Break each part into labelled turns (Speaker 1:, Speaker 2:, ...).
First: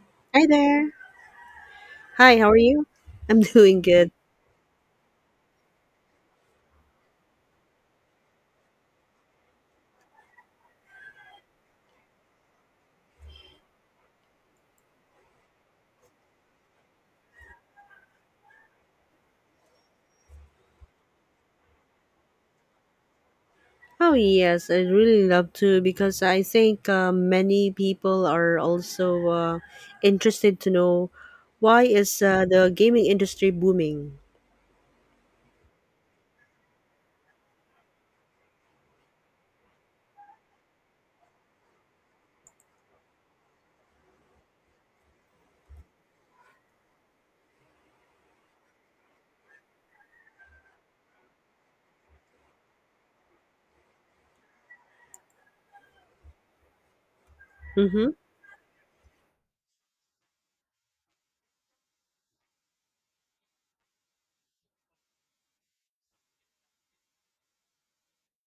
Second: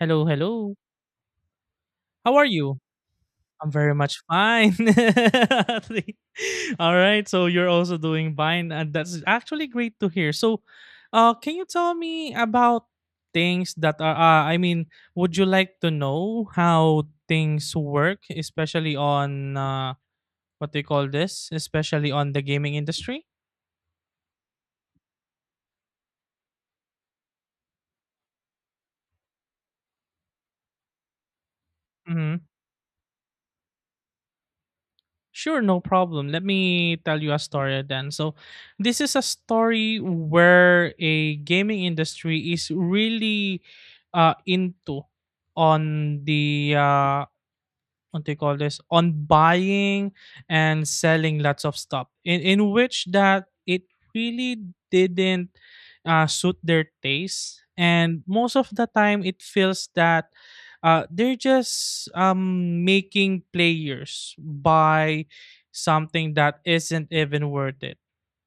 Speaker 1: Hello,
Speaker 2: Hi
Speaker 1: hello.
Speaker 2: there. Hi,
Speaker 1: How are
Speaker 2: how are
Speaker 1: you?
Speaker 2: you? I'm
Speaker 1: I'm
Speaker 2: doing
Speaker 1: very
Speaker 2: good.
Speaker 1: much fine. All right. So you're also doing fine, and that's actually great to hear. So, can you tell me about things that are? I mean, would you like to know how things work, especially on what do you call this? Especially on the gaming industry.
Speaker 2: Oh, yes, I'd really love to because I think many people are also interested to know why is
Speaker 1: Mm-hmm.
Speaker 2: the gaming industry booming?
Speaker 1: Sure, no problem. Let me tell you a story then. So, this is a story where a gaming industry is really into on the what they call this on buying and selling lots of stuff in which that it really didn't suit their taste,
Speaker 2: Mm-hmm,
Speaker 1: and most of the time it feels that they're just making players buy something that isn't even worth it.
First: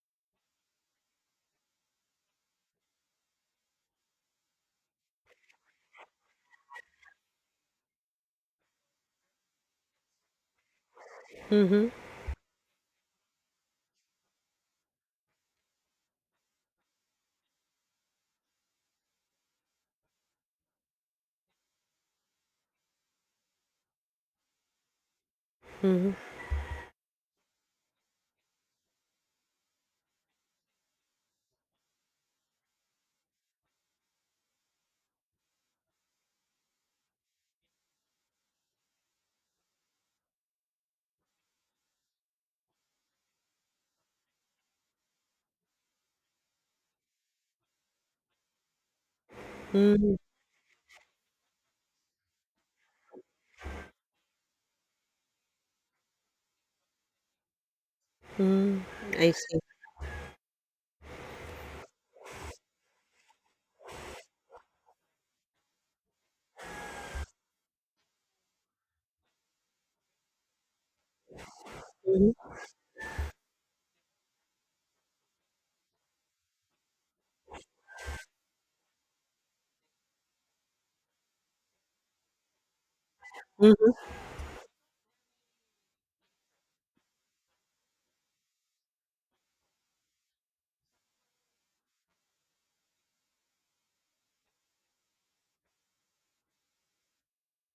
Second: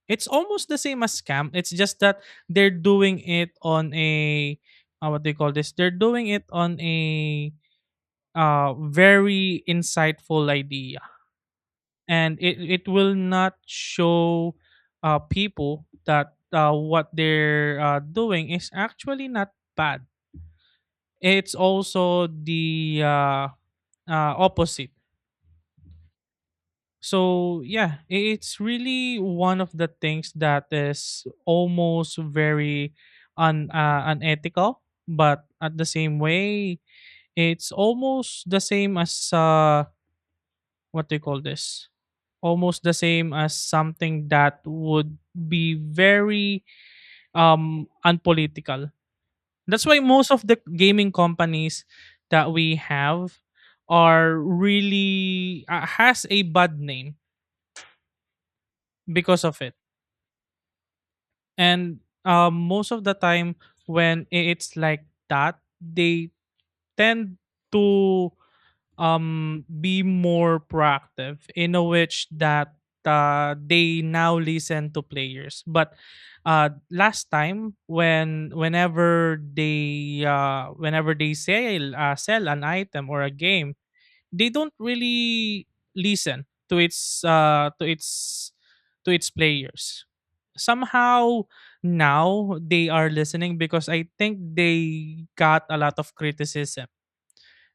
Speaker 1: It's almost the same as scam. It's just that they're doing it on a what they call this, they're doing it on a very insightful idea,
Speaker 2: mm-hmm,
Speaker 1: and it will not show people that what they're doing is actually not bad. It's also the opposite.
Speaker 2: mm-hmm,
Speaker 1: So yeah, it's really one of the things that is almost very un unethical, but at the same way, it's almost the same as what do you call this? Almost the same as something that would be very unpolitical. That's why
Speaker 2: mm-hmm,
Speaker 1: most of the gaming companies that we have are really has a bad name
Speaker 2: mm-hmm. I
Speaker 1: because
Speaker 2: see.
Speaker 1: of it. And most of the time when it's like that, they tend to be more proactive in a which
Speaker 2: Mm-hmm,
Speaker 1: that they now listen to players, but last time when whenever they sell an item or a game, they don't really listen to its to its players somehow. Now they are listening because I think they got a lot of criticism,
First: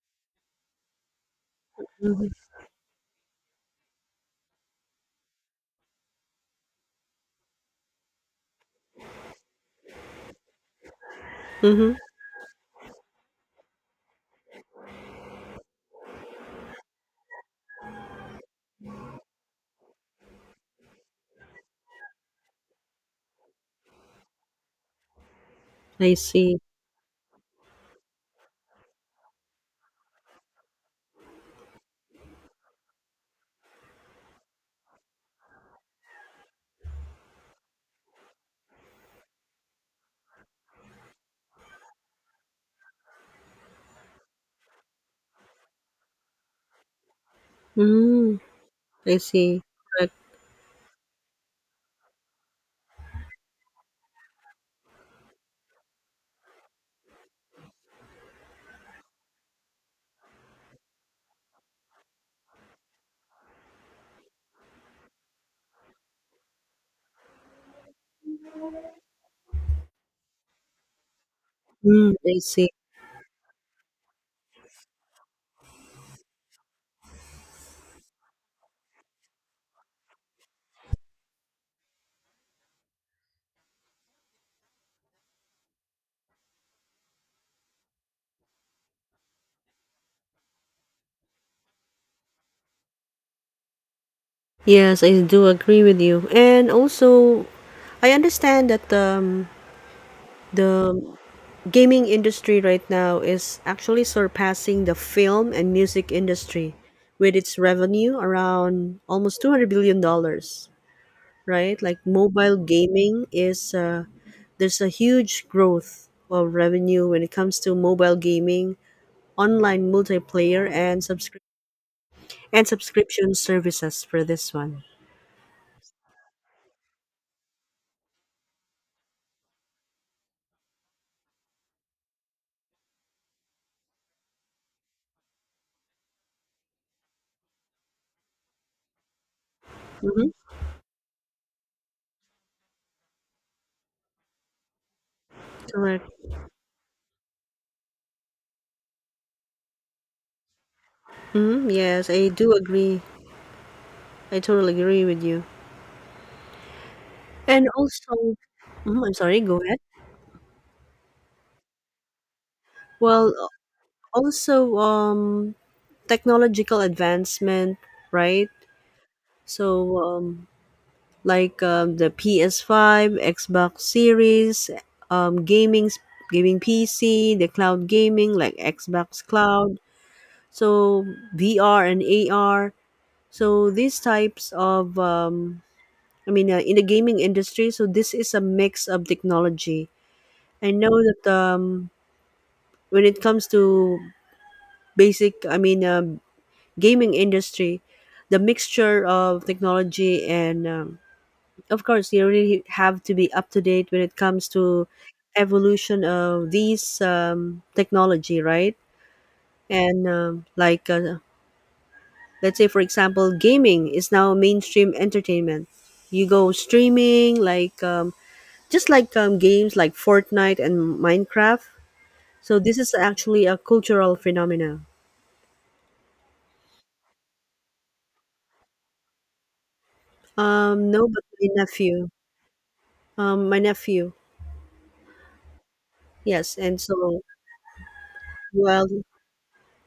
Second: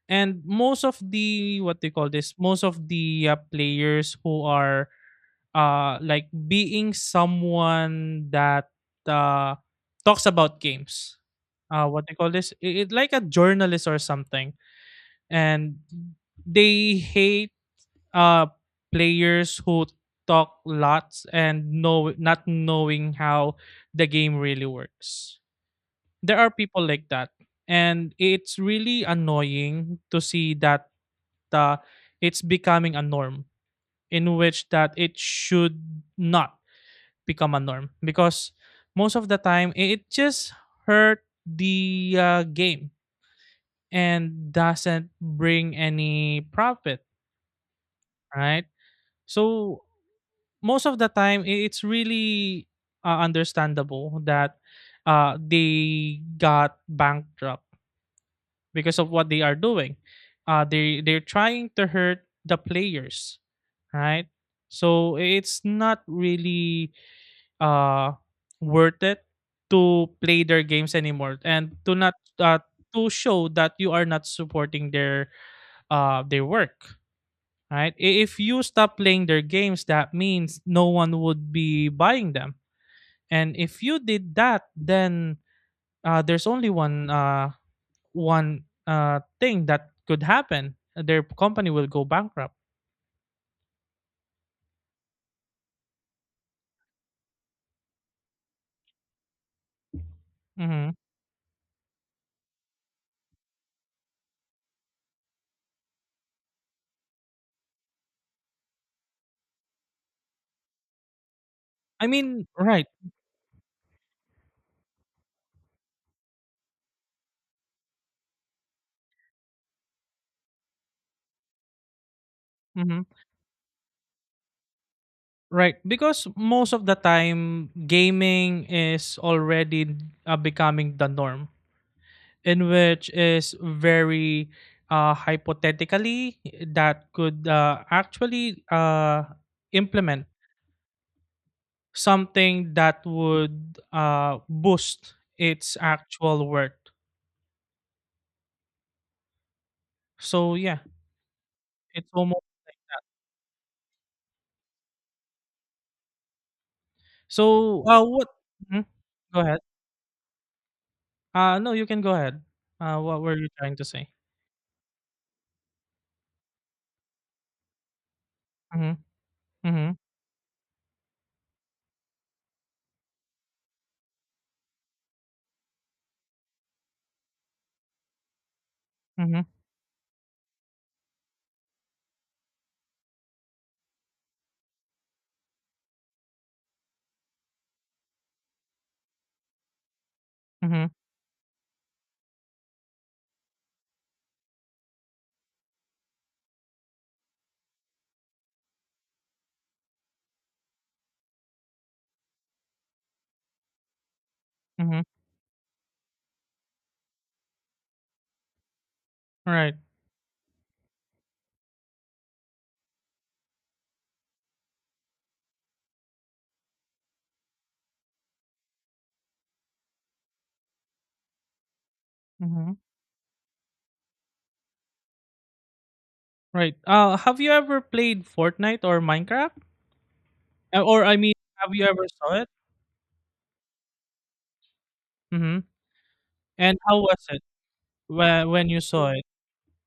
Speaker 1: and most of the what they
Speaker 2: mm-hmm,
Speaker 1: call
Speaker 2: mm-hmm.
Speaker 1: this most of the players who are like being someone that uh talks about games,
Speaker 2: Mm-hmm.
Speaker 1: what they call this, it like a journalist or something, and they hate uh players who talk lots and know not knowing how the game really works.
Speaker 2: I
Speaker 1: There are
Speaker 2: see.
Speaker 1: people like that, and it's really annoying to see that uh, it's becoming a norm in which that it should not become a norm because most of the time it just hurt the game and doesn't bring any profit,
Speaker 2: Mm,
Speaker 1: right?
Speaker 2: I see.
Speaker 1: So
Speaker 2: Correct.
Speaker 1: most of the time it's really understandable that they got bankrupt because of what they are doing. They're trying to hurt the players, right? So it's not really uh worth it to play their games anymore, and to
Speaker 2: Mm,
Speaker 1: not
Speaker 2: I see.
Speaker 1: to show that you are not supporting their work, right? I- If you stop playing their games, that means no one would be buying them. And if you did that, then there's only one thing that could happen. Their company will go bankrupt.
Speaker 2: Yes, I do agree with you. And also, I understand that
Speaker 1: Hmm.
Speaker 2: the gaming industry right now is actually surpassing the film and music industry with its revenue around almost $200 billion, right? Like
Speaker 1: I mean,
Speaker 2: mobile
Speaker 1: right.
Speaker 2: gaming is there's a huge growth of revenue when it comes to mobile gaming, online multiplayer, and subscription and
Speaker 1: Mm-hmm.
Speaker 2: subscription services for this one.
Speaker 1: Right, because most of the time gaming is already becoming the norm, in which is very hypothetically that could actually implement
Speaker 2: Mm-hmm.
Speaker 1: something that would boost its
Speaker 2: Correct.
Speaker 1: actual worth. So yeah,
Speaker 2: Hmm.
Speaker 1: it's
Speaker 2: Yes, I
Speaker 1: almost
Speaker 2: do agree. I totally agree with you. And
Speaker 1: so.
Speaker 2: also,
Speaker 1: What? Mhm.
Speaker 2: mhm, I'm
Speaker 1: Go
Speaker 2: sorry, go
Speaker 1: ahead.
Speaker 2: ahead.
Speaker 1: No, you can go ahead. What
Speaker 2: Well,
Speaker 1: were you trying to say?
Speaker 2: also, technological advancement, right?
Speaker 1: Mm-hmm. Mm-hmm.
Speaker 2: So, like the PS5, Xbox Series, um, gaming, gaming PC, the cloud gaming like Xbox
Speaker 1: Mm-hmm.
Speaker 2: Cloud. So VR and AR. So these types of, I mean, in the gaming industry. So this is a mix of technology. I
Speaker 1: Mm-hmm.
Speaker 2: know that when it comes to basic, I mean. Gaming industry, the mixture of technology, and of course you really have to be up to date when it comes to
Speaker 1: Mm-hmm.
Speaker 2: evolution of these technology, right?
Speaker 1: Right.
Speaker 2: And like let's say for example, gaming is now mainstream entertainment. You go streaming like just like games like Fortnite and Minecraft. So this
Speaker 1: Hmm.
Speaker 2: is actually a cultural phenomena.
Speaker 1: Right. Have you ever played Fortnite or Minecraft? Or
Speaker 2: No,
Speaker 1: I
Speaker 2: but
Speaker 1: mean,
Speaker 2: my
Speaker 1: have you ever
Speaker 2: nephew.
Speaker 1: saw it?
Speaker 2: My nephew.
Speaker 1: Mm-hmm.
Speaker 2: Yes,
Speaker 1: And
Speaker 2: and
Speaker 1: how
Speaker 2: so,
Speaker 1: was it when you
Speaker 2: Well,
Speaker 1: saw it?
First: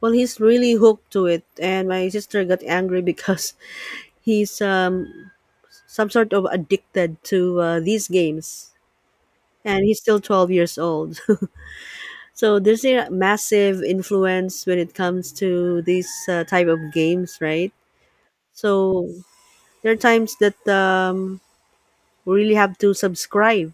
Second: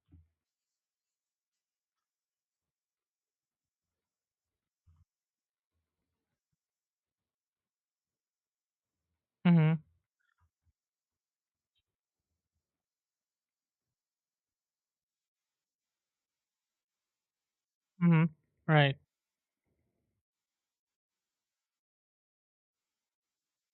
Speaker 2: well, he's really hooked to it, and my sister got angry because he's some sort of addicted to these games,
Speaker 1: Mm-hmm.
Speaker 2: and he's still 12 years old. So there's a massive influence when it comes to these type of games, right?
Speaker 1: Mm-hmm. Right.
Speaker 2: So there are times that we really have to subscribe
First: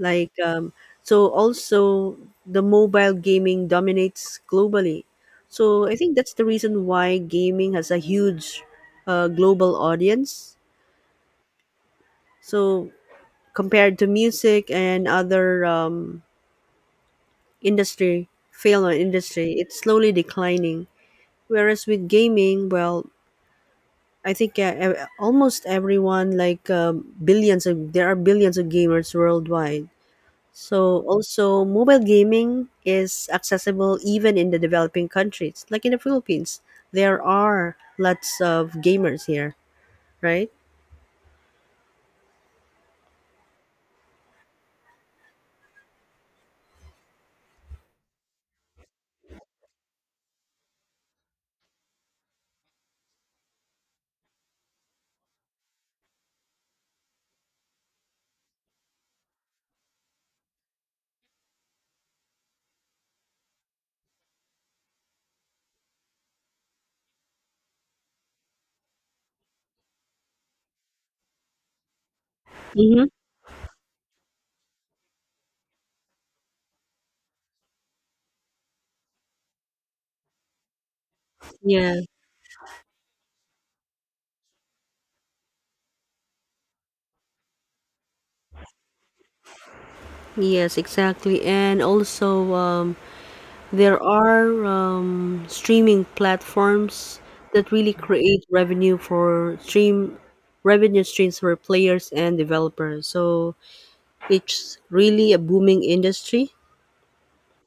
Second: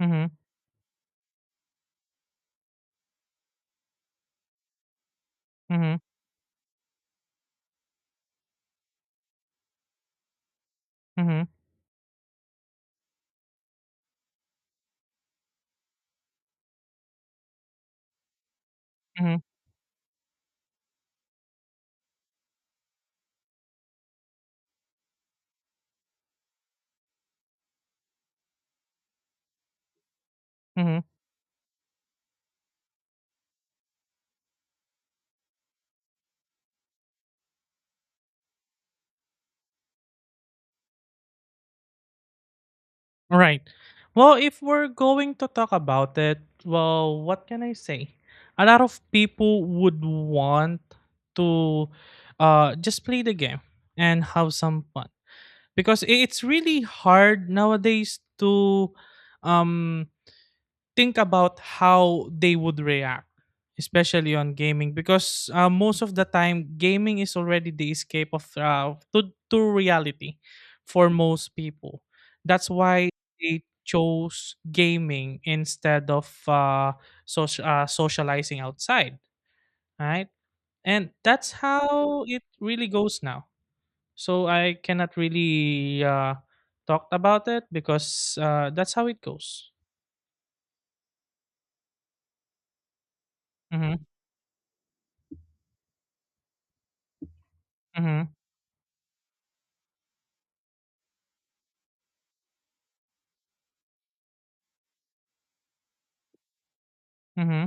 Speaker 1: Mm-hmm.
Speaker 2: so also the mobile gaming dominates globally. So I
Speaker 1: Mm-hmm.
Speaker 2: think that's the reason why gaming has a huge global audience.
Speaker 1: Mm-hmm.
Speaker 2: So compared to music and other industry, film or
Speaker 1: Mm-hmm.
Speaker 2: industry, it's slowly declining. Whereas with gaming, well, I think almost everyone, like there are billions of gamers worldwide.
Speaker 1: Mm-hmm.
Speaker 2: So also mobile gaming is accessible even in the developing countries. Like in the Philippines, there are lots of gamers here, right?
Speaker 1: Right. Well, if we're going to talk about it, well, what can I say? A lot of people would want to just play the game and have some fun because it's really hard nowadays to um think about how they would react, especially on gaming, because most of the time, gaming is already the escape of to reality for most people. That's
Speaker 2: Mm-hmm.
Speaker 1: why they chose gaming instead of social, socializing outside, right? And that's
Speaker 2: Yeah.
Speaker 1: how it really goes now. So I cannot really talk about it because that's how it goes.
Speaker 2: Yes, exactly. And also,
Speaker 1: Mm-hmm,
Speaker 2: there are streaming platforms that really
Speaker 1: mm-hmm,
Speaker 2: create revenue for stream revenue streams for players and developers. So it's really a booming industry.
Speaker 1: mm-hmm.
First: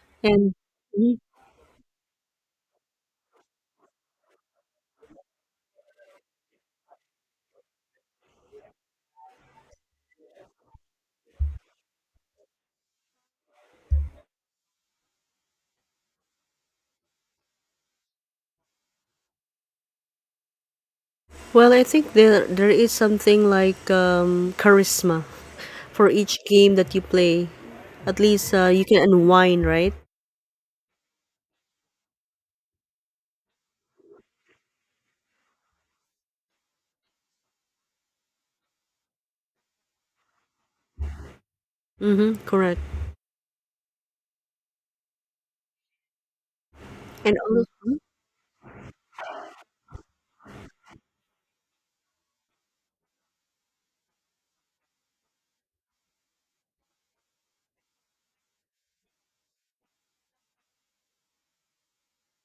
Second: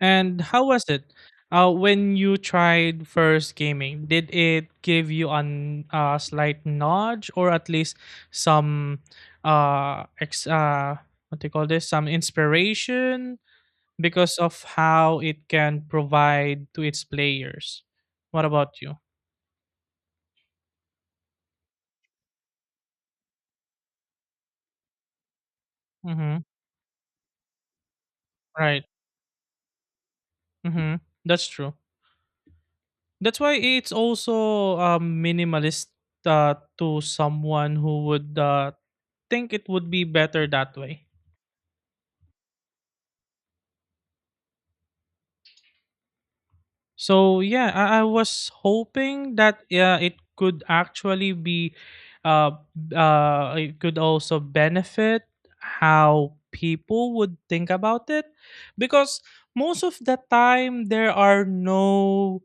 Speaker 1: And
Speaker 2: And
Speaker 1: how was it?
Speaker 2: mhm.
Speaker 1: When you tried first gaming, did it give you an slight nudge or at least some uh, ex- uh, what do you call this? Some inspiration because of how it can provide to its players. What about you?
Speaker 2: Well, I think there is something like charisma for
Speaker 1: Mm-hmm.
Speaker 2: each game that you play. At least you
Speaker 1: Right.
Speaker 2: can unwind, right?
Speaker 1: Mm-hmm. That's true. That's why it's also minimalist to someone who would think it would be better that way.
Speaker 2: Mm-hmm. Correct. And
Speaker 1: So yeah,
Speaker 2: also,
Speaker 1: I was hoping that it could actually be, uh, it could also benefit how people would think about it, because most of the time there are no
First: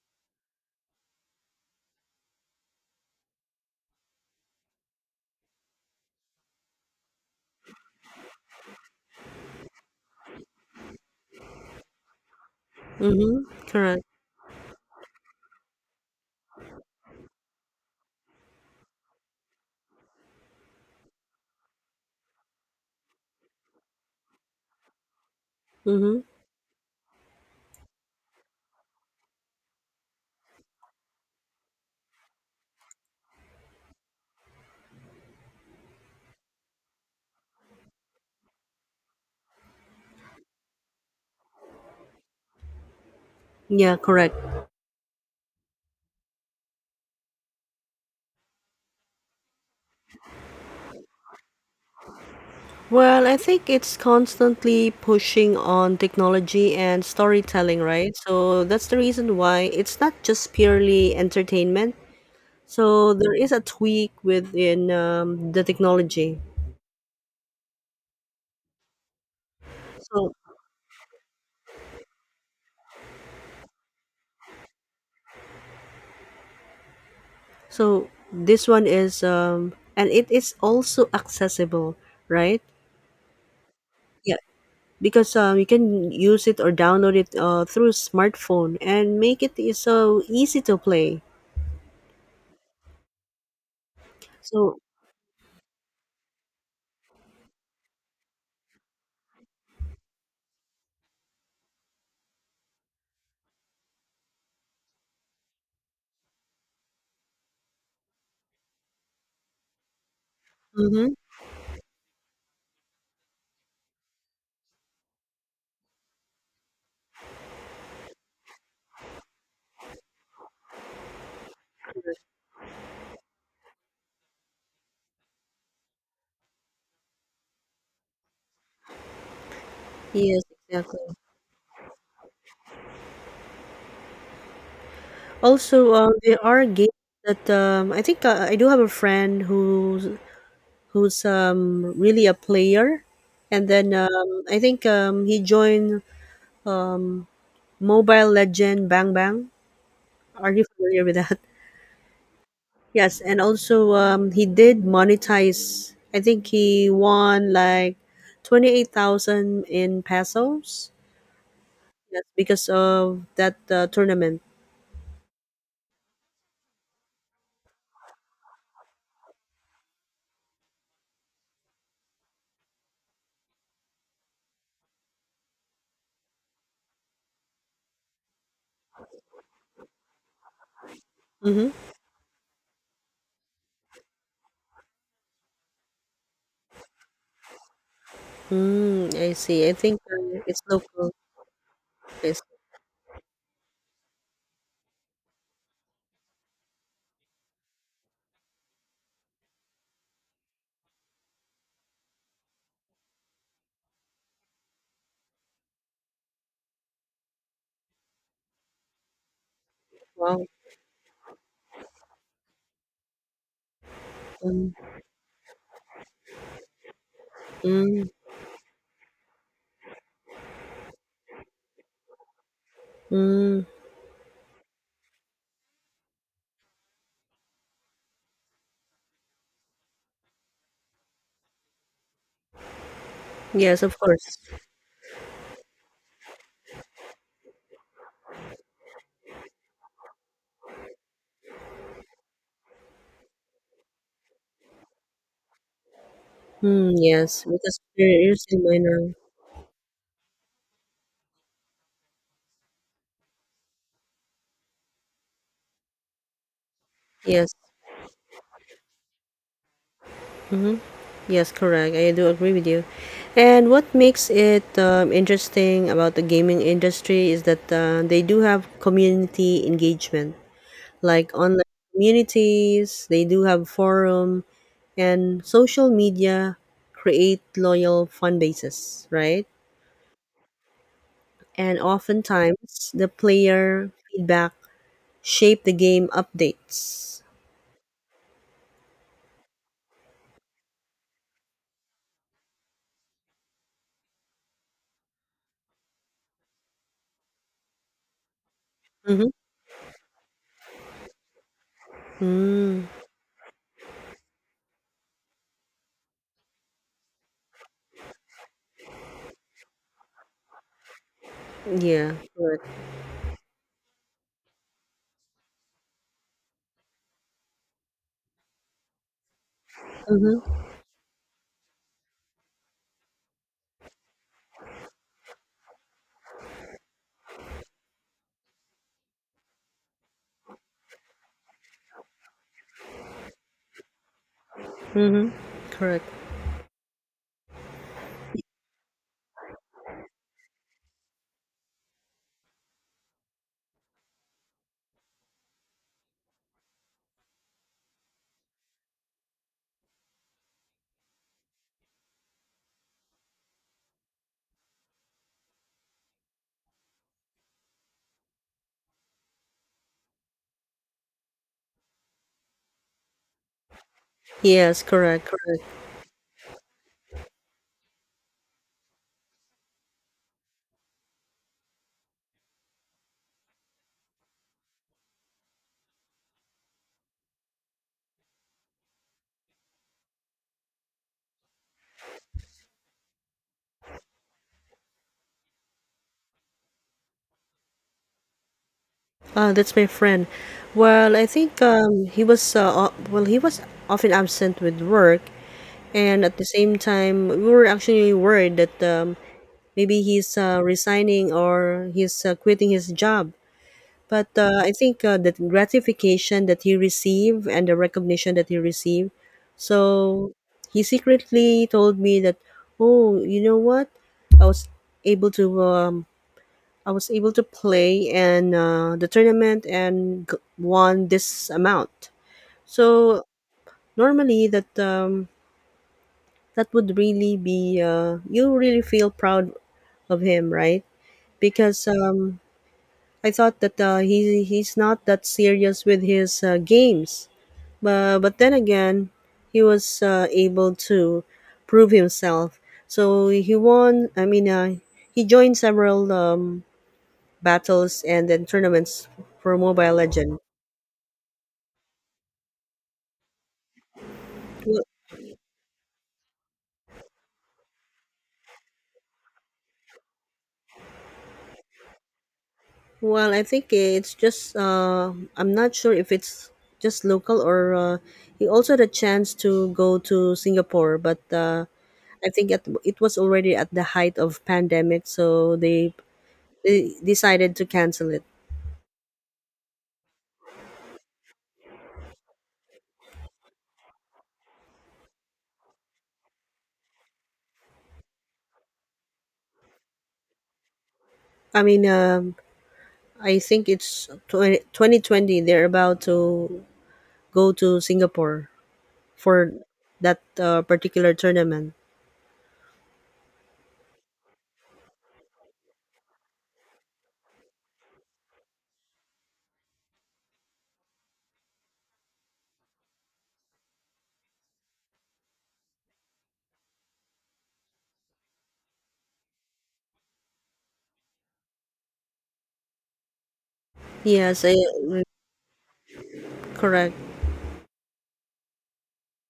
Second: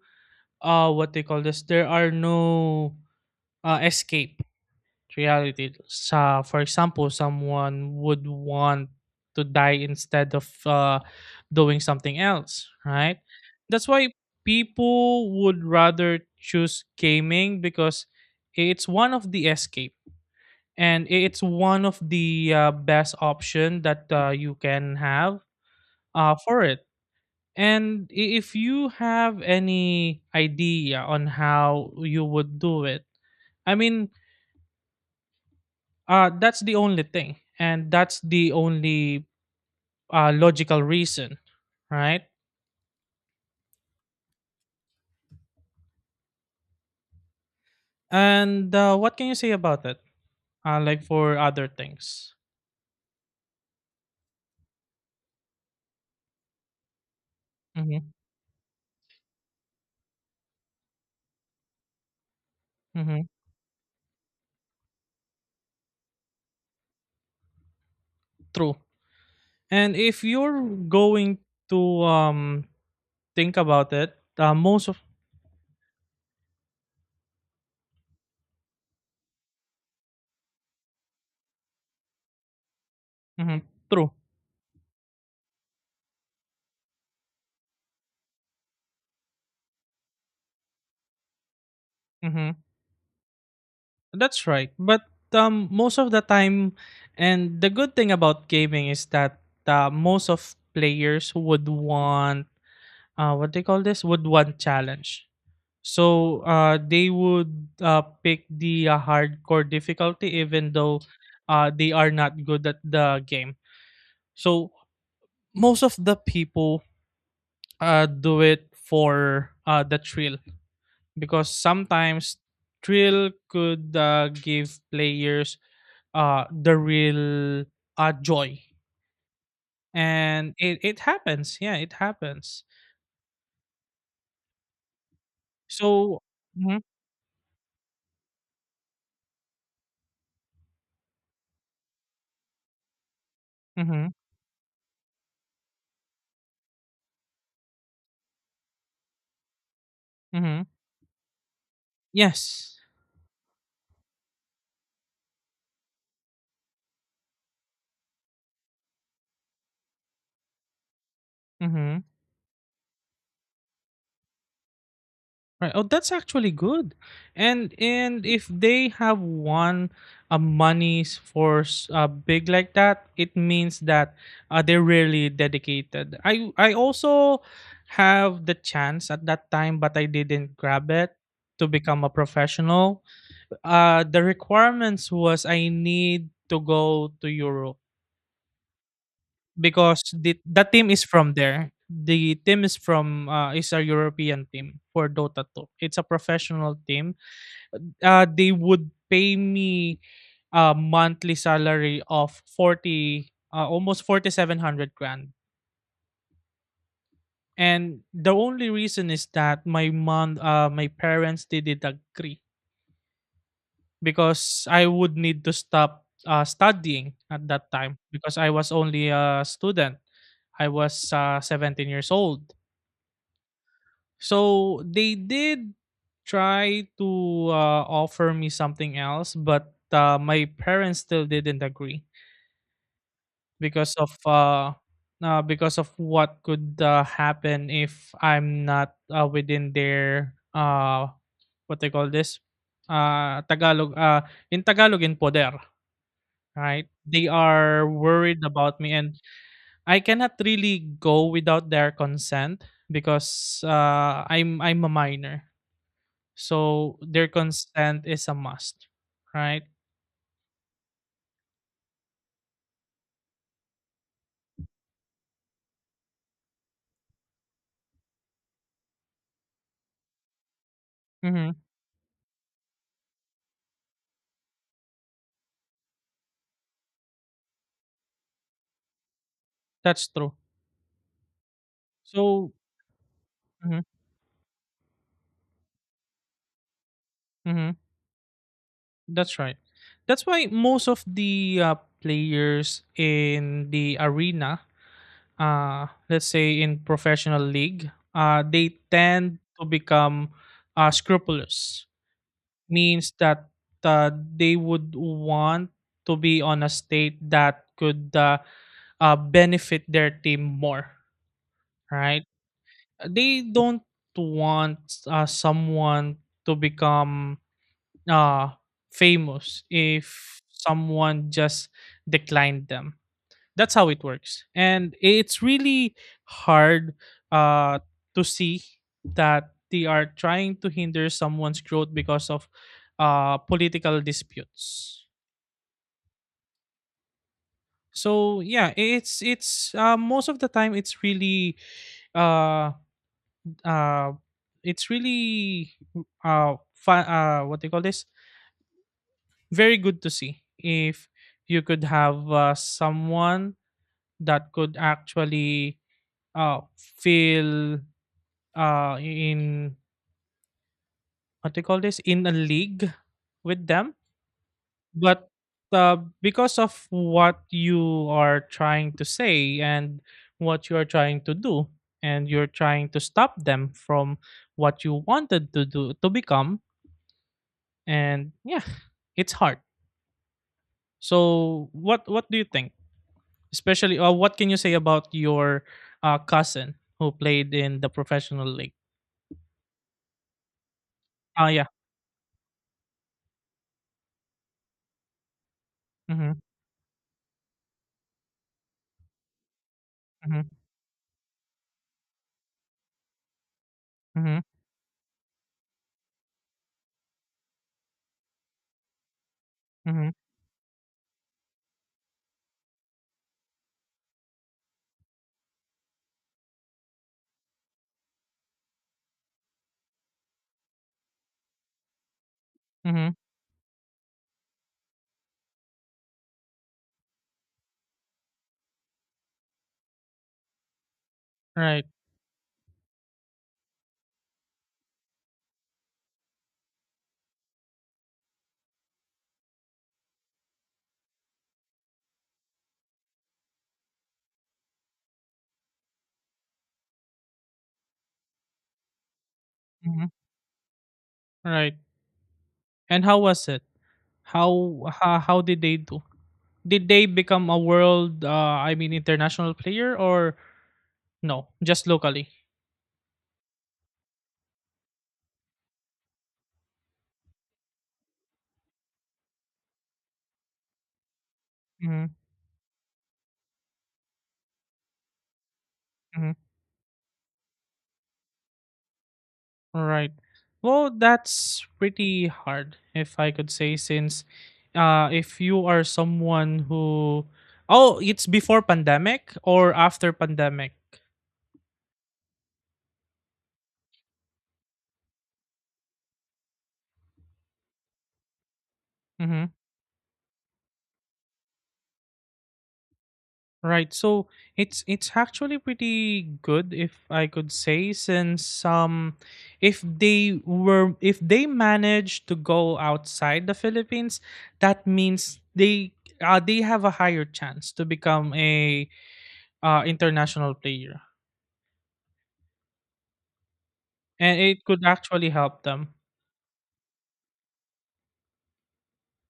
Speaker 1: what they call this there are no escape reality. So, for example, someone would want to die instead of doing something else, right?
Speaker 2: mm-hmm.
Speaker 1: That's
Speaker 2: Correct.
Speaker 1: why people would rather choose gaming because it's one of the escape, and it's one of the best option that you can have
Speaker 2: Mm-hmm.
Speaker 1: for it. And if you have any idea on how you would do it, I mean, that's the only thing, and that's the only logical reason, right?
Speaker 2: Yeah, correct.
Speaker 1: And what can you say about it? Like for other things.
Speaker 2: Well, I think it's constantly pushing on technology and storytelling,
Speaker 1: Mm-hmm.
Speaker 2: right? So that's the reason why it's not just purely entertainment. So
Speaker 1: Mm-hmm.
Speaker 2: there is a tweak within the technology.
Speaker 1: True. And if
Speaker 2: So
Speaker 1: you're going to think about it, most of
Speaker 2: So this one is and it is also accessible, right?
Speaker 1: mhm, true.
Speaker 2: Yeah, because you can use it or download it through smartphone and make it is so easy to play.
Speaker 1: Mm-hmm. That's right.
Speaker 2: So
Speaker 1: But most of the time, and the good thing about gaming is that most of players would want what they call this would want challenge. So they would pick the hardcore difficulty even though
Speaker 2: mm-hmm.
Speaker 1: they are not good at the game. So most of the people do it for the thrill, because sometimes thrill could give players the real joy.
Speaker 2: Yes,
Speaker 1: And
Speaker 2: exactly.
Speaker 1: it happens. Yeah, it happens.
Speaker 2: Also,
Speaker 1: So,
Speaker 2: there are
Speaker 1: hmm
Speaker 2: games that I think I do have a friend who's really a player, and then
Speaker 1: hmm
Speaker 2: I think he joined um Mobile Legend Bang Bang. Are you
Speaker 1: hmm
Speaker 2: familiar with that?
Speaker 1: yes.
Speaker 2: Yes, and also, he did monetize. I think he won like 28,000 in pesos.
Speaker 1: Hmm.
Speaker 2: Yes, because of that tournament.
Speaker 1: Right. Oh, that's actually good. And if they have won monies for big like that, it means that they're really dedicated. I also have the chance at that time, but I didn't grab it to
Speaker 2: Mm-hmm.
Speaker 1: become a professional. The requirements was I need to go to Europe
Speaker 2: Mm, I see. I think
Speaker 1: because the
Speaker 2: it's
Speaker 1: the team is
Speaker 2: local.
Speaker 1: from there. The
Speaker 2: It's
Speaker 1: team is from is a European team for Dota 2. It's a professional team. They would pay me a monthly salary of 40 almost 4700 grand, and the only reason is that
Speaker 2: wow.
Speaker 1: my parents didn't agree because
Speaker 2: Mm,
Speaker 1: I would need to stop studying at that time,
Speaker 2: mm,
Speaker 1: because I was only a student. I was 17 years old.
Speaker 2: mm.
Speaker 1: So they did try to offer me something else, but my parents still didn't agree
Speaker 2: Yes,
Speaker 1: because
Speaker 2: of
Speaker 1: of
Speaker 2: course.
Speaker 1: uh, because of what could happen if I'm not within their what they call this Tagalog in Tagalog in poder. Right,
Speaker 2: Mm,
Speaker 1: they
Speaker 2: yes, because
Speaker 1: are
Speaker 2: you're
Speaker 1: worried
Speaker 2: still
Speaker 1: about me,
Speaker 2: minor.
Speaker 1: and I cannot really go without their consent because I'm a minor, so their
Speaker 2: Yes.
Speaker 1: consent is a must, right?
Speaker 2: Mhm. Yes, correct. I do agree with you. And what makes it interesting about the gaming industry is that they do have community engagement, like
Speaker 1: Hmm.
Speaker 2: online communities, they do have forum, and social media create loyal fan bases, right?
Speaker 1: That's true.
Speaker 2: And
Speaker 1: So
Speaker 2: oftentimes, the
Speaker 1: mhm,
Speaker 2: player feedback shape the game updates.
Speaker 1: mhm. That's right. That's why most of the players in the arena, let's say in professional league, they
Speaker 2: Mm-hmm.
Speaker 1: tend to become scrupulous.
Speaker 2: Mm,
Speaker 1: Means that they would want to be on a state that could benefit their team more,
Speaker 2: yeah,
Speaker 1: right?
Speaker 2: correct.
Speaker 1: They don't want someone to become uh, famous if
Speaker 2: Mm-hmm.
Speaker 1: someone just declined them. That's how it works. And it's really hard uh, to see that they are trying to hinder someone's growth because of political disputes.
Speaker 2: Mm-hmm. Correct.
Speaker 1: So yeah, it's most of the time uh, uh, it's really what do you call this very good to see if you could have someone that could actually feel in what do you call this in a league with them,
Speaker 2: Yes, correct.
Speaker 1: but uh, because of what you are trying to say and what you are trying to do, and you're trying to stop them from what you wanted to do to become. And yeah, it's hard. So what do you think? Especially, what can you say about your cousin who played in the professional league?
Speaker 2: That's my friend. Well, I
Speaker 1: Ah,
Speaker 2: think
Speaker 1: yeah.
Speaker 2: he was often absent with work, and
Speaker 1: Mm-hmm.
Speaker 2: at the same time, we were actually worried that maybe he's
Speaker 1: Mm-hmm.
Speaker 2: resigning or he's quitting his job. But
Speaker 1: Mm-hmm.
Speaker 2: I think the gratification that he received and the recognition that he received. So
Speaker 1: Mm-hmm.
Speaker 2: he secretly told me that, oh, you know what? I was able to I was able to play in the tournament and won this amount.
Speaker 1: Mm-hmm.
Speaker 2: So normally that would really be you really feel proud of him, right?
Speaker 1: Right.
Speaker 2: Because I thought that he's not that serious with his games, but then again, he was able to prove himself. So he won. I mean, he joined several battles and then tournaments for Mobile
Speaker 1: Mm-hmm.
Speaker 2: Legend.
Speaker 1: Right. And how was it? How did they do? Did they become a world? I mean, international player or no? Just locally.
Speaker 2: Well, I think it's just I'm not sure if it's just local or he also had a chance to go to Singapore, but
Speaker 1: Mm-hmm.
Speaker 2: I think it was already at the height of pandemic, so
Speaker 1: Mm-hmm.
Speaker 2: they decided to cancel it.
Speaker 1: All right. Well, that's pretty hard, if I could say, since if you are someone who, oh, it's before pandemic or after pandemic.
Speaker 2: I mean, I think it's 2020. They're about to go to Singapore
Speaker 1: Mm-hmm.
Speaker 2: for that particular tournament.
Speaker 1: Right. So it's actually pretty good, if I could say, since if they managed to go outside the Philippines. That means they have a higher chance to become a international player, and
Speaker 2: Yes,
Speaker 1: it could actually help them.
Speaker 2: correct.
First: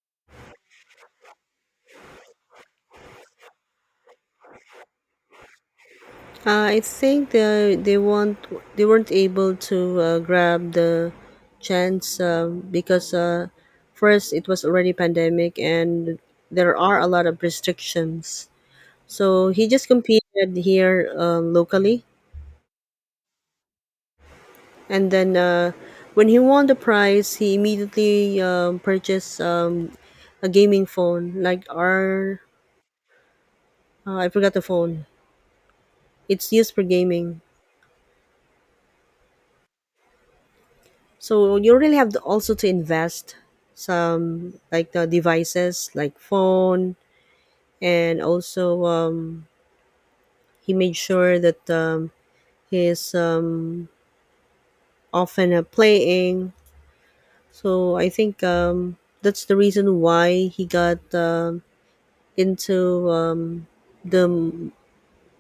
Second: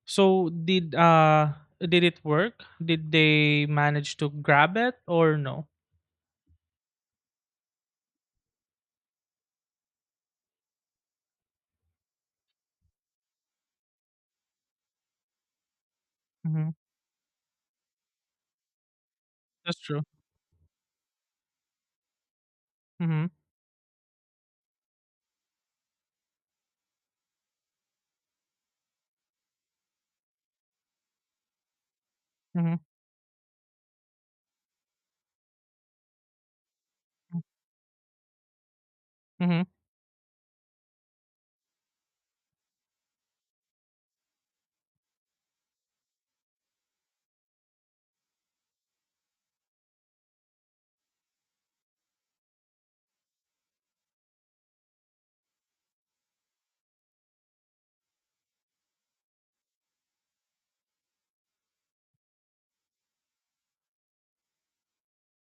Speaker 1: So did did it work? Did they manage to grab it or no?
Speaker 2: I think they weren't able to grab the chance because first it was already pandemic and
Speaker 1: hmm
Speaker 2: there are a lot of restrictions. So he
Speaker 1: That's
Speaker 2: just
Speaker 1: true.
Speaker 2: competed here locally,
Speaker 1: hmm
Speaker 2: and then when he won the prize, he immediately purchased a gaming phone like our
Speaker 1: hmm
Speaker 2: I forgot the phone. It's used for gaming.
Speaker 1: hmm
Speaker 2: So you really have to also to invest some like the devices like phone, and also he made sure that he's often playing. So I think that's the reason why he got into the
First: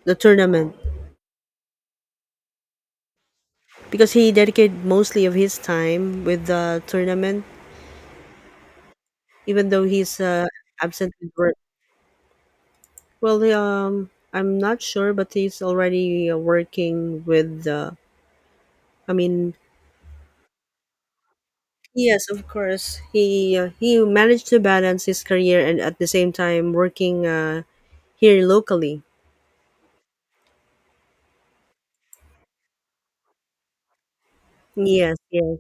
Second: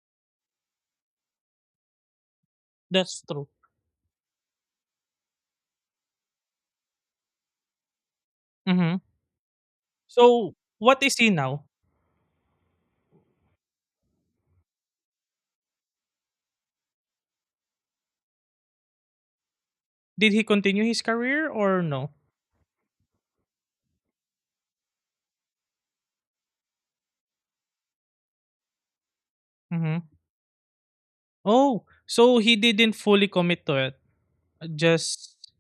Speaker 2: the tournament
Speaker 1: That's true.
Speaker 2: because he dedicated mostly of his time with the tournament,
Speaker 1: hmm
Speaker 2: even though he's
Speaker 1: So what
Speaker 2: absent
Speaker 1: is he
Speaker 2: with work.
Speaker 1: now?
Speaker 2: Well, I'm not sure, but he's already working with the. I mean,
Speaker 1: Did he continue his career or no?
Speaker 2: yes, of course. He managed to balance his career and at the same time working here locally.
Speaker 1: hmm Oh, so he didn't fully commit to it.
Speaker 2: Yes,
Speaker 1: Just
Speaker 2: yes.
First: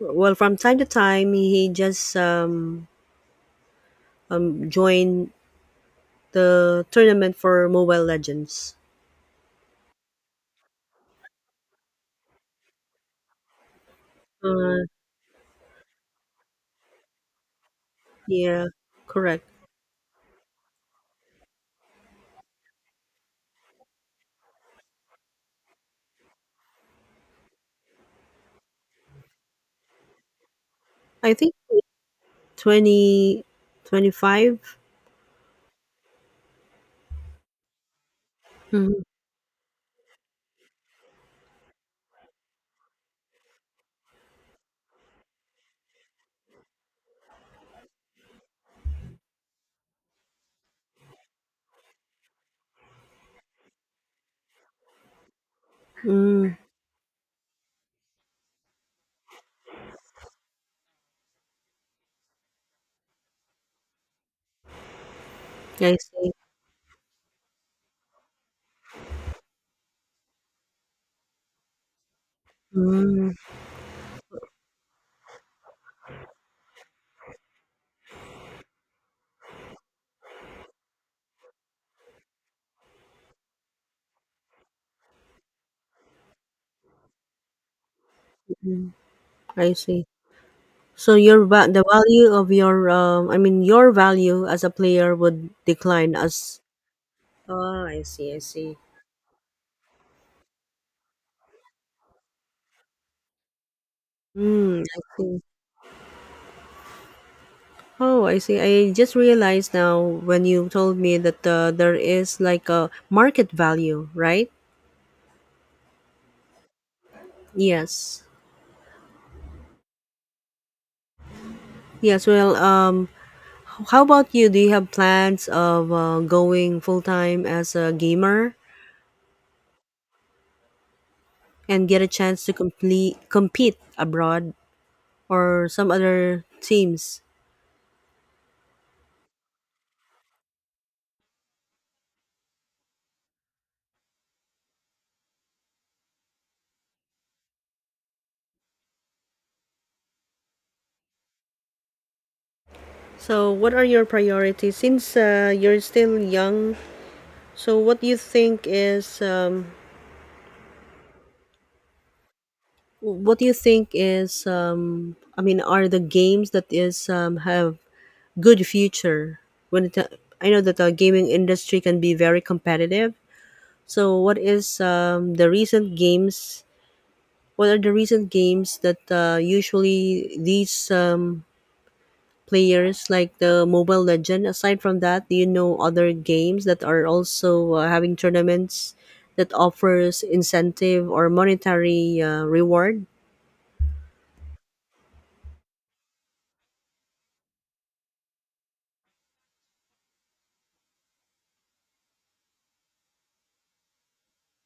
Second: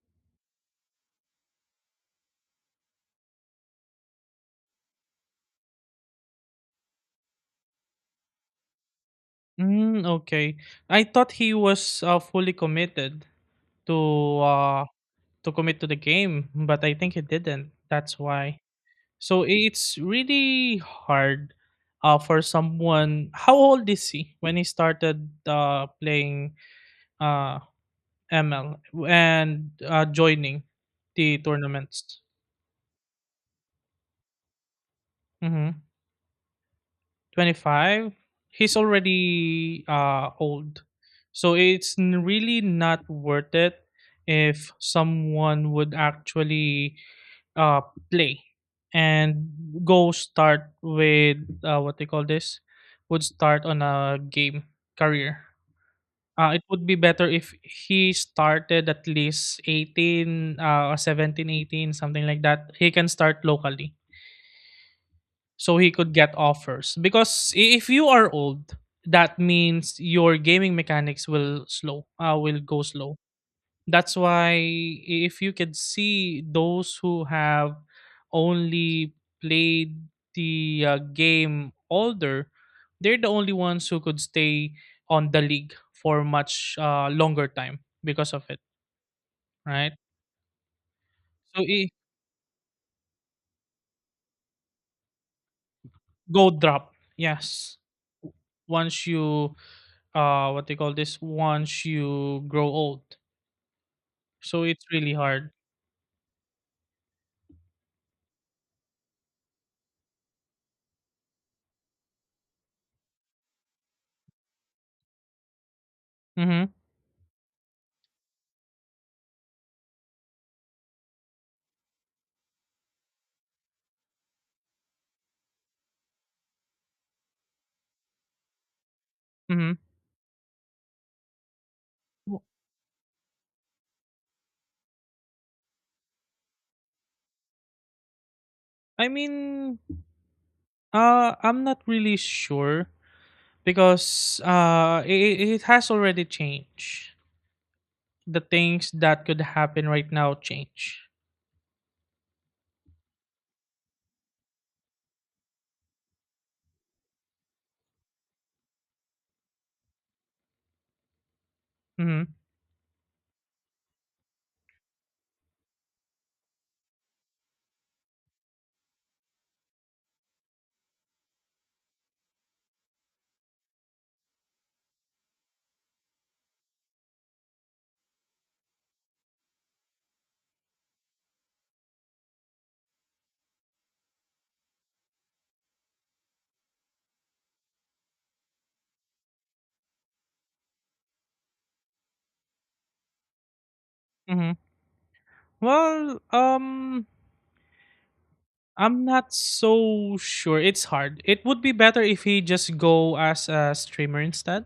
Speaker 2: Well, from time to time, he just joined the tournament for Mobile Legends.
Speaker 1: mm, okay. I thought he was fully committed to
Speaker 2: Uh,
Speaker 1: commit to the game, but I think he didn't. That's why.
Speaker 2: yeah,
Speaker 1: So
Speaker 2: correct.
Speaker 1: it's really hard for someone. How old is he when he started playing uh, ML and joining
Speaker 2: I
Speaker 1: the
Speaker 2: think
Speaker 1: tournaments?
Speaker 2: 20, 25.
Speaker 1: Mm-hmm. 25. He's
Speaker 2: Mm,
Speaker 1: already old. So it's really not worth it if someone would actually uh, play and go start with what they call this, would start on a game career.
Speaker 2: mm,
Speaker 1: It would be better if he started at least 18, or 17, 18, something like that. He can start locally so he
Speaker 2: I
Speaker 1: could
Speaker 2: see.
Speaker 1: get offers, because if you are old, that means your gaming mechanics will slow, will go slow.
Speaker 2: Mm,
Speaker 1: That's why, if you can see, those who have only played the game older, they're the only ones who could stay on the league for much longer time because of it.
Speaker 2: I
Speaker 1: Right,
Speaker 2: see. So your
Speaker 1: so
Speaker 2: the
Speaker 1: it
Speaker 2: value of your I mean your value as a player would decline
Speaker 1: go
Speaker 2: as,
Speaker 1: drop, yes.
Speaker 2: oh, I see, I see.
Speaker 1: Once you what they call this, once you grow old, so
Speaker 2: Hmm,
Speaker 1: it's
Speaker 2: I
Speaker 1: really
Speaker 2: see.
Speaker 1: hard.
Speaker 2: Oh, I see. I just realized now when you told me that there is like a market value, right?
Speaker 1: Mm-hmm.
Speaker 2: Yes. Yes. Well, how about you? Do you have plans of going full time as a gamer
Speaker 1: Mm-hmm.
Speaker 2: and get a chance to complete compete abroad or some other teams?
Speaker 1: I mean, I'm not really sure, because it has already changed. The things that could happen right now change.
Speaker 2: So, what are your priorities since you're still young? So,
Speaker 1: hmm
Speaker 2: what do you think is, I mean, are the games that is, have good future? When it, I know that the gaming industry can be very competitive. So, what is the recent games? What are the recent games that usually these players like the Mobile Legend. Aside from that, do you know other games that are also having tournaments that offers incentive or monetary reward?
Speaker 1: hmm well, I'm not so sure. It's hard. It would be better if he just go as a streamer instead.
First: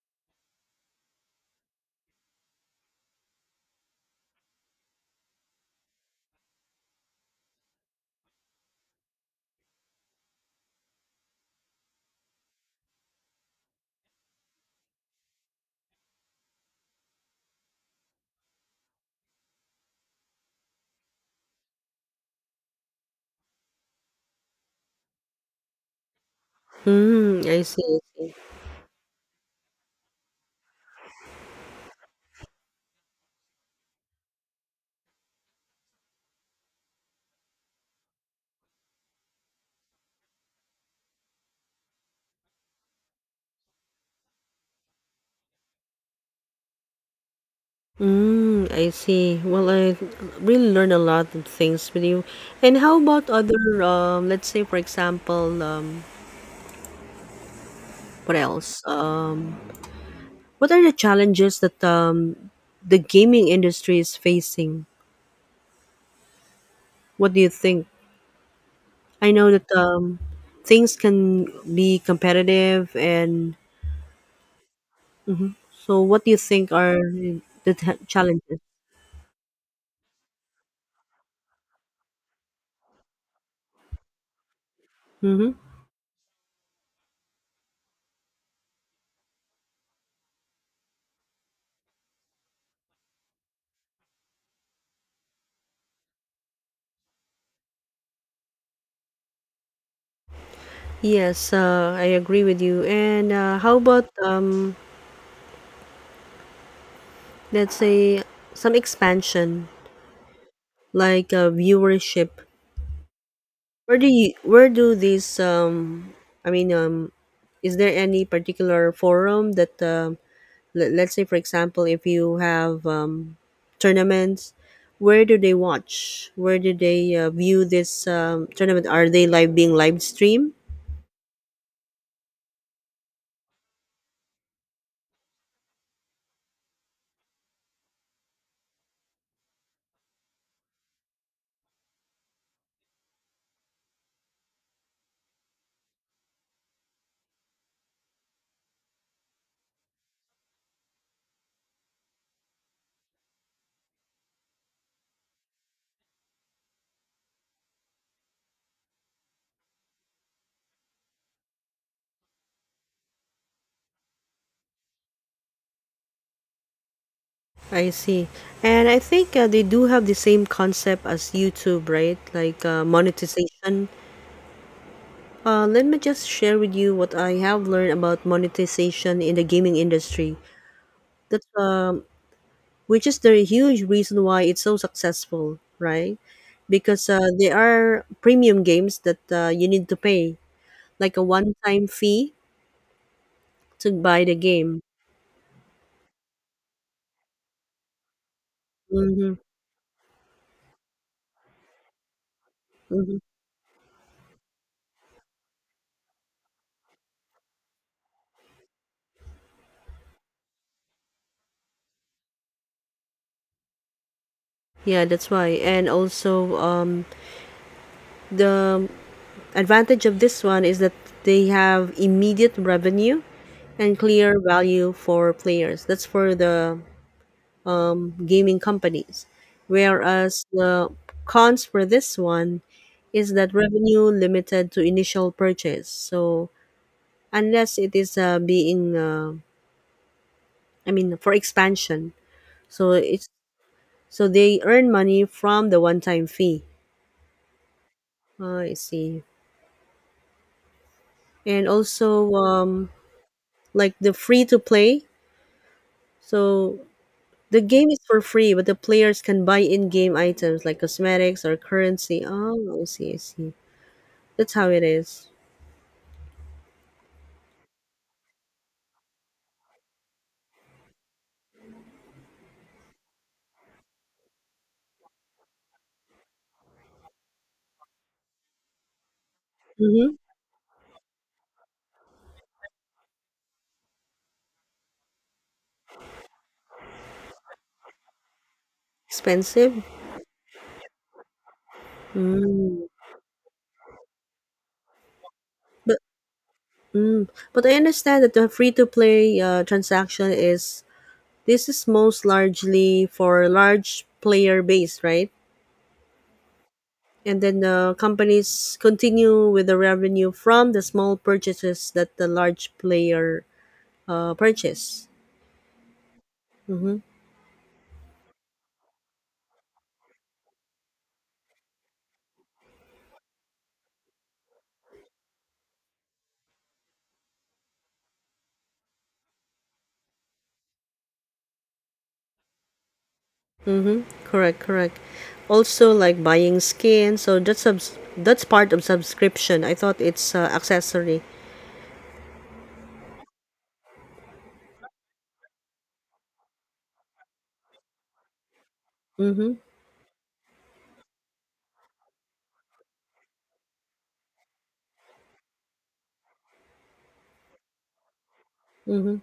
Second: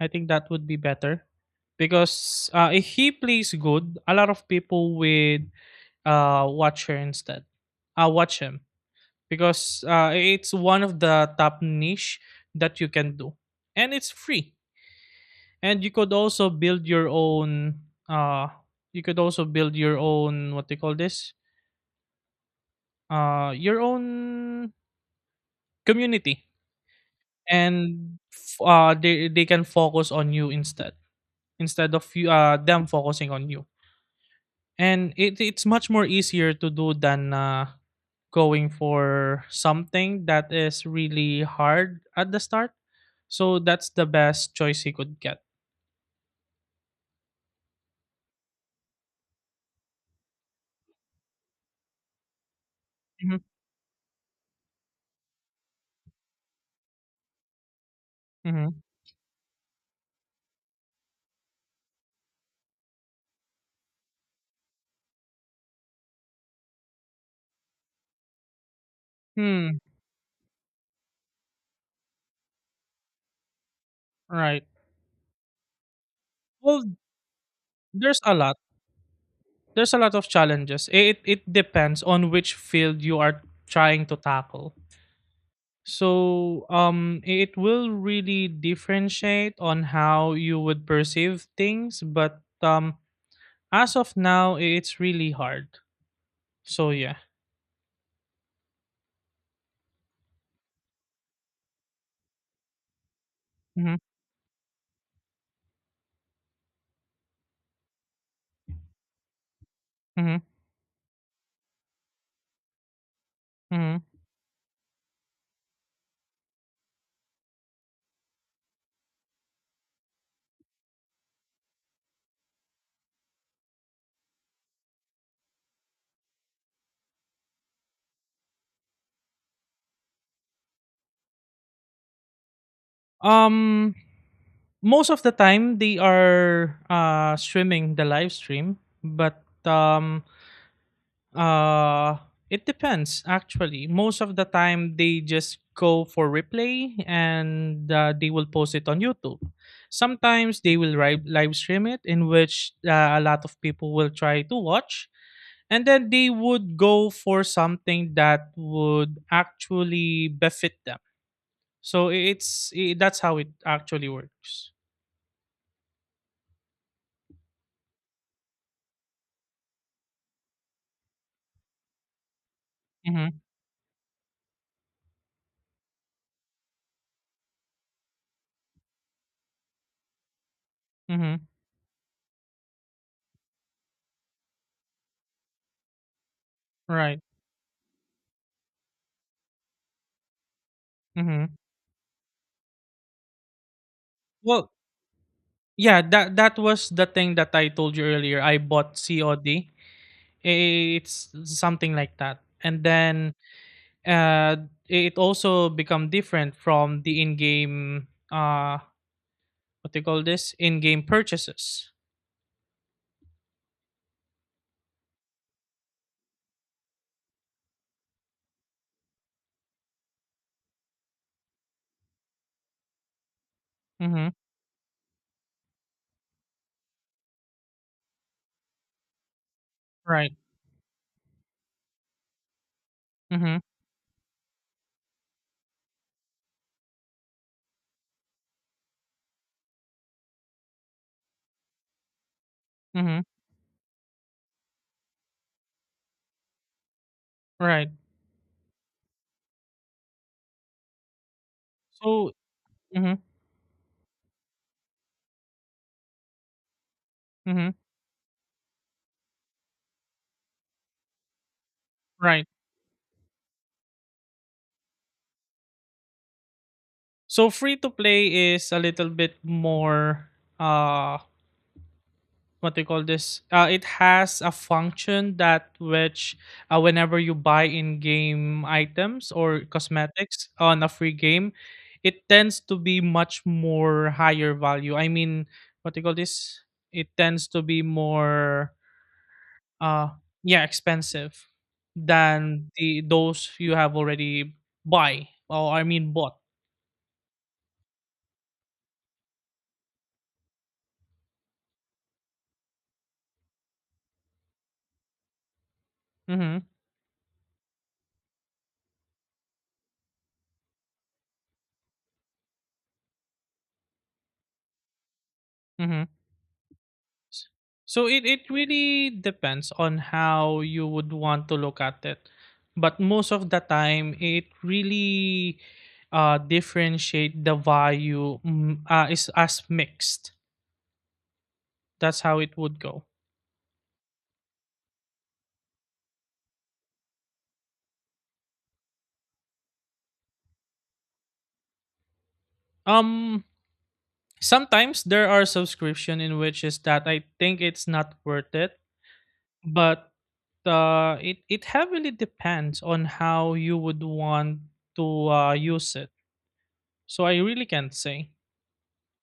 Speaker 1: I think that would be better, because if he plays good, a lot of people would watch her instead watch him, because it's one of the top niche that you can do, and it's free. And you could also build your own what they call this? Your own community.
Speaker 2: Mm, I see.
Speaker 1: And
Speaker 2: I see.
Speaker 1: they can focus on you instead, instead of you them focusing on you. And it's much more easier to do than going for something that is really hard at the start. So that's the best choice he could get.
Speaker 2: Mm, I see. Well, I really learned a lot of things with you. And how about
Speaker 1: hmm
Speaker 2: other, let's say, for example, what
Speaker 1: hmm
Speaker 2: else? What are the challenges that the gaming industry is facing? What do you think? I know that
Speaker 1: Hmm.
Speaker 2: things can be competitive, and
Speaker 1: Right.
Speaker 2: so what do you think
Speaker 1: Well,
Speaker 2: are the
Speaker 1: there's a lot.
Speaker 2: challenges?
Speaker 1: There's a lot of challenges. It depends on which field you are trying to tackle.
Speaker 2: Hmm.
Speaker 1: So it will really differentiate on how you would perceive things, but as of now, it's really hard. So yeah.
Speaker 2: Yes, I agree with you. And how
Speaker 1: hmm
Speaker 2: about, let's say some expansion,
Speaker 1: hmm
Speaker 2: like viewership?
Speaker 1: hmm
Speaker 2: Where do these, I mean, is there any particular forum that, let's say for example if you have tournaments, where do they view this tournament? Are they live being live streamed?
Speaker 1: Um Most of the time they are streaming the live stream, but Uh it depends actually. Most of the time they just go for replay and, they will post it on YouTube. Sometimes they will live stream it, in which a lot of people will try to watch, and then they would go for something that would actually befit them. So I- it's I that's how it actually works.
Speaker 2: I see. And I think they do have the same concept as YouTube, right? Like
Speaker 1: Mhm.
Speaker 2: monetization. Let me just share with you what I have learned about monetization in the gaming industry that's
Speaker 1: Mhm.
Speaker 2: which is the huge reason why it's so successful, right? Because
Speaker 1: Right.
Speaker 2: there are premium games that you need to pay, like a
Speaker 1: Mhm.
Speaker 2: one-time fee to buy the
Speaker 1: Well,
Speaker 2: game.
Speaker 1: yeah, that was the thing that I told you earlier. I bought
Speaker 2: Hmm.
Speaker 1: COD. It's something like that. And
Speaker 2: Hmm.
Speaker 1: then uh, it also become different from the in-game, what do you call this? In-game purchases.
Speaker 2: Yeah, that's why. And also, the advantage of this one is that they have immediate revenue and
Speaker 1: Mm-hmm.
Speaker 2: clear value for players. That's for the gaming companies.
Speaker 1: Right.
Speaker 2: Whereas the cons for this one is that
Speaker 1: Mm-hmm.
Speaker 2: revenue limited to initial purchase. So unless it is being, I mean, for expansion. So
Speaker 1: Mm-hmm.
Speaker 2: it's they earn money from the one-time fee.
Speaker 1: Right.
Speaker 2: Ah, I see. And also,
Speaker 1: So mm-hmm.
Speaker 2: like the free to play. So the
Speaker 1: Mm-hmm.
Speaker 2: game is for free, but the players can buy in-game items like cosmetics or currency.
Speaker 1: Right.
Speaker 2: Oh, I see, I see. That's how it is.
Speaker 1: So free to play is a little bit more uh what they call this, it has a function that which, whenever you buy in game items or
Speaker 2: Mm-hmm.
Speaker 1: cosmetics on a free game, it tends to be much more higher value. I mean, what they call this, it tends to be more
Speaker 2: Expensive?
Speaker 1: uh yeah, expensive than
Speaker 2: Mm.
Speaker 1: the those you have already buy, or I
Speaker 2: But
Speaker 1: mean bought.
Speaker 2: I understand that the free-to-play transaction is this is most largely for large player base, right?
Speaker 1: Mm-hmm.
Speaker 2: And then the companies continue with the revenue from the small purchases that the large player purchase.
Speaker 1: Mm-hmm.
Speaker 2: Mm-hmm.
Speaker 1: So it really depends on how you would want to look at it. But most of the time, it really differentiate the value, mm, is as mixed. That's how it would go.
Speaker 2: Mm-hmm. Correct, correct. Also, like buying skin, so that's part of subscription. I thought it's accessory.
Speaker 1: Um, sometimes there are subscription in which is that I think it's not worth it,
Speaker 2: Mm-hmm.
Speaker 1: but it heavily depends on how you would want to use it. So I really can't say.
Speaker 2: Mm-hmm.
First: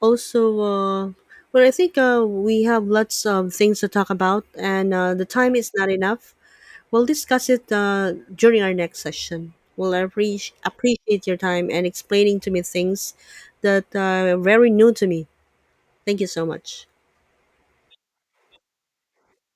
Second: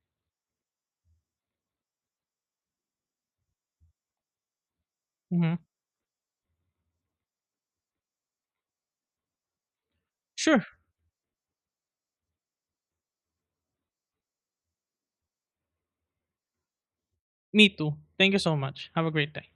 Speaker 2: Also, well, I think we have lots of things to talk about, and the time
Speaker 1: Mhm.
Speaker 2: is not enough. We'll discuss it during our next session. We'll
Speaker 1: Sure.
Speaker 2: appreciate your time and explaining to me things that are very new to me. Thank you so much.
Speaker 1: Me too. Thank you so much. Have a great day.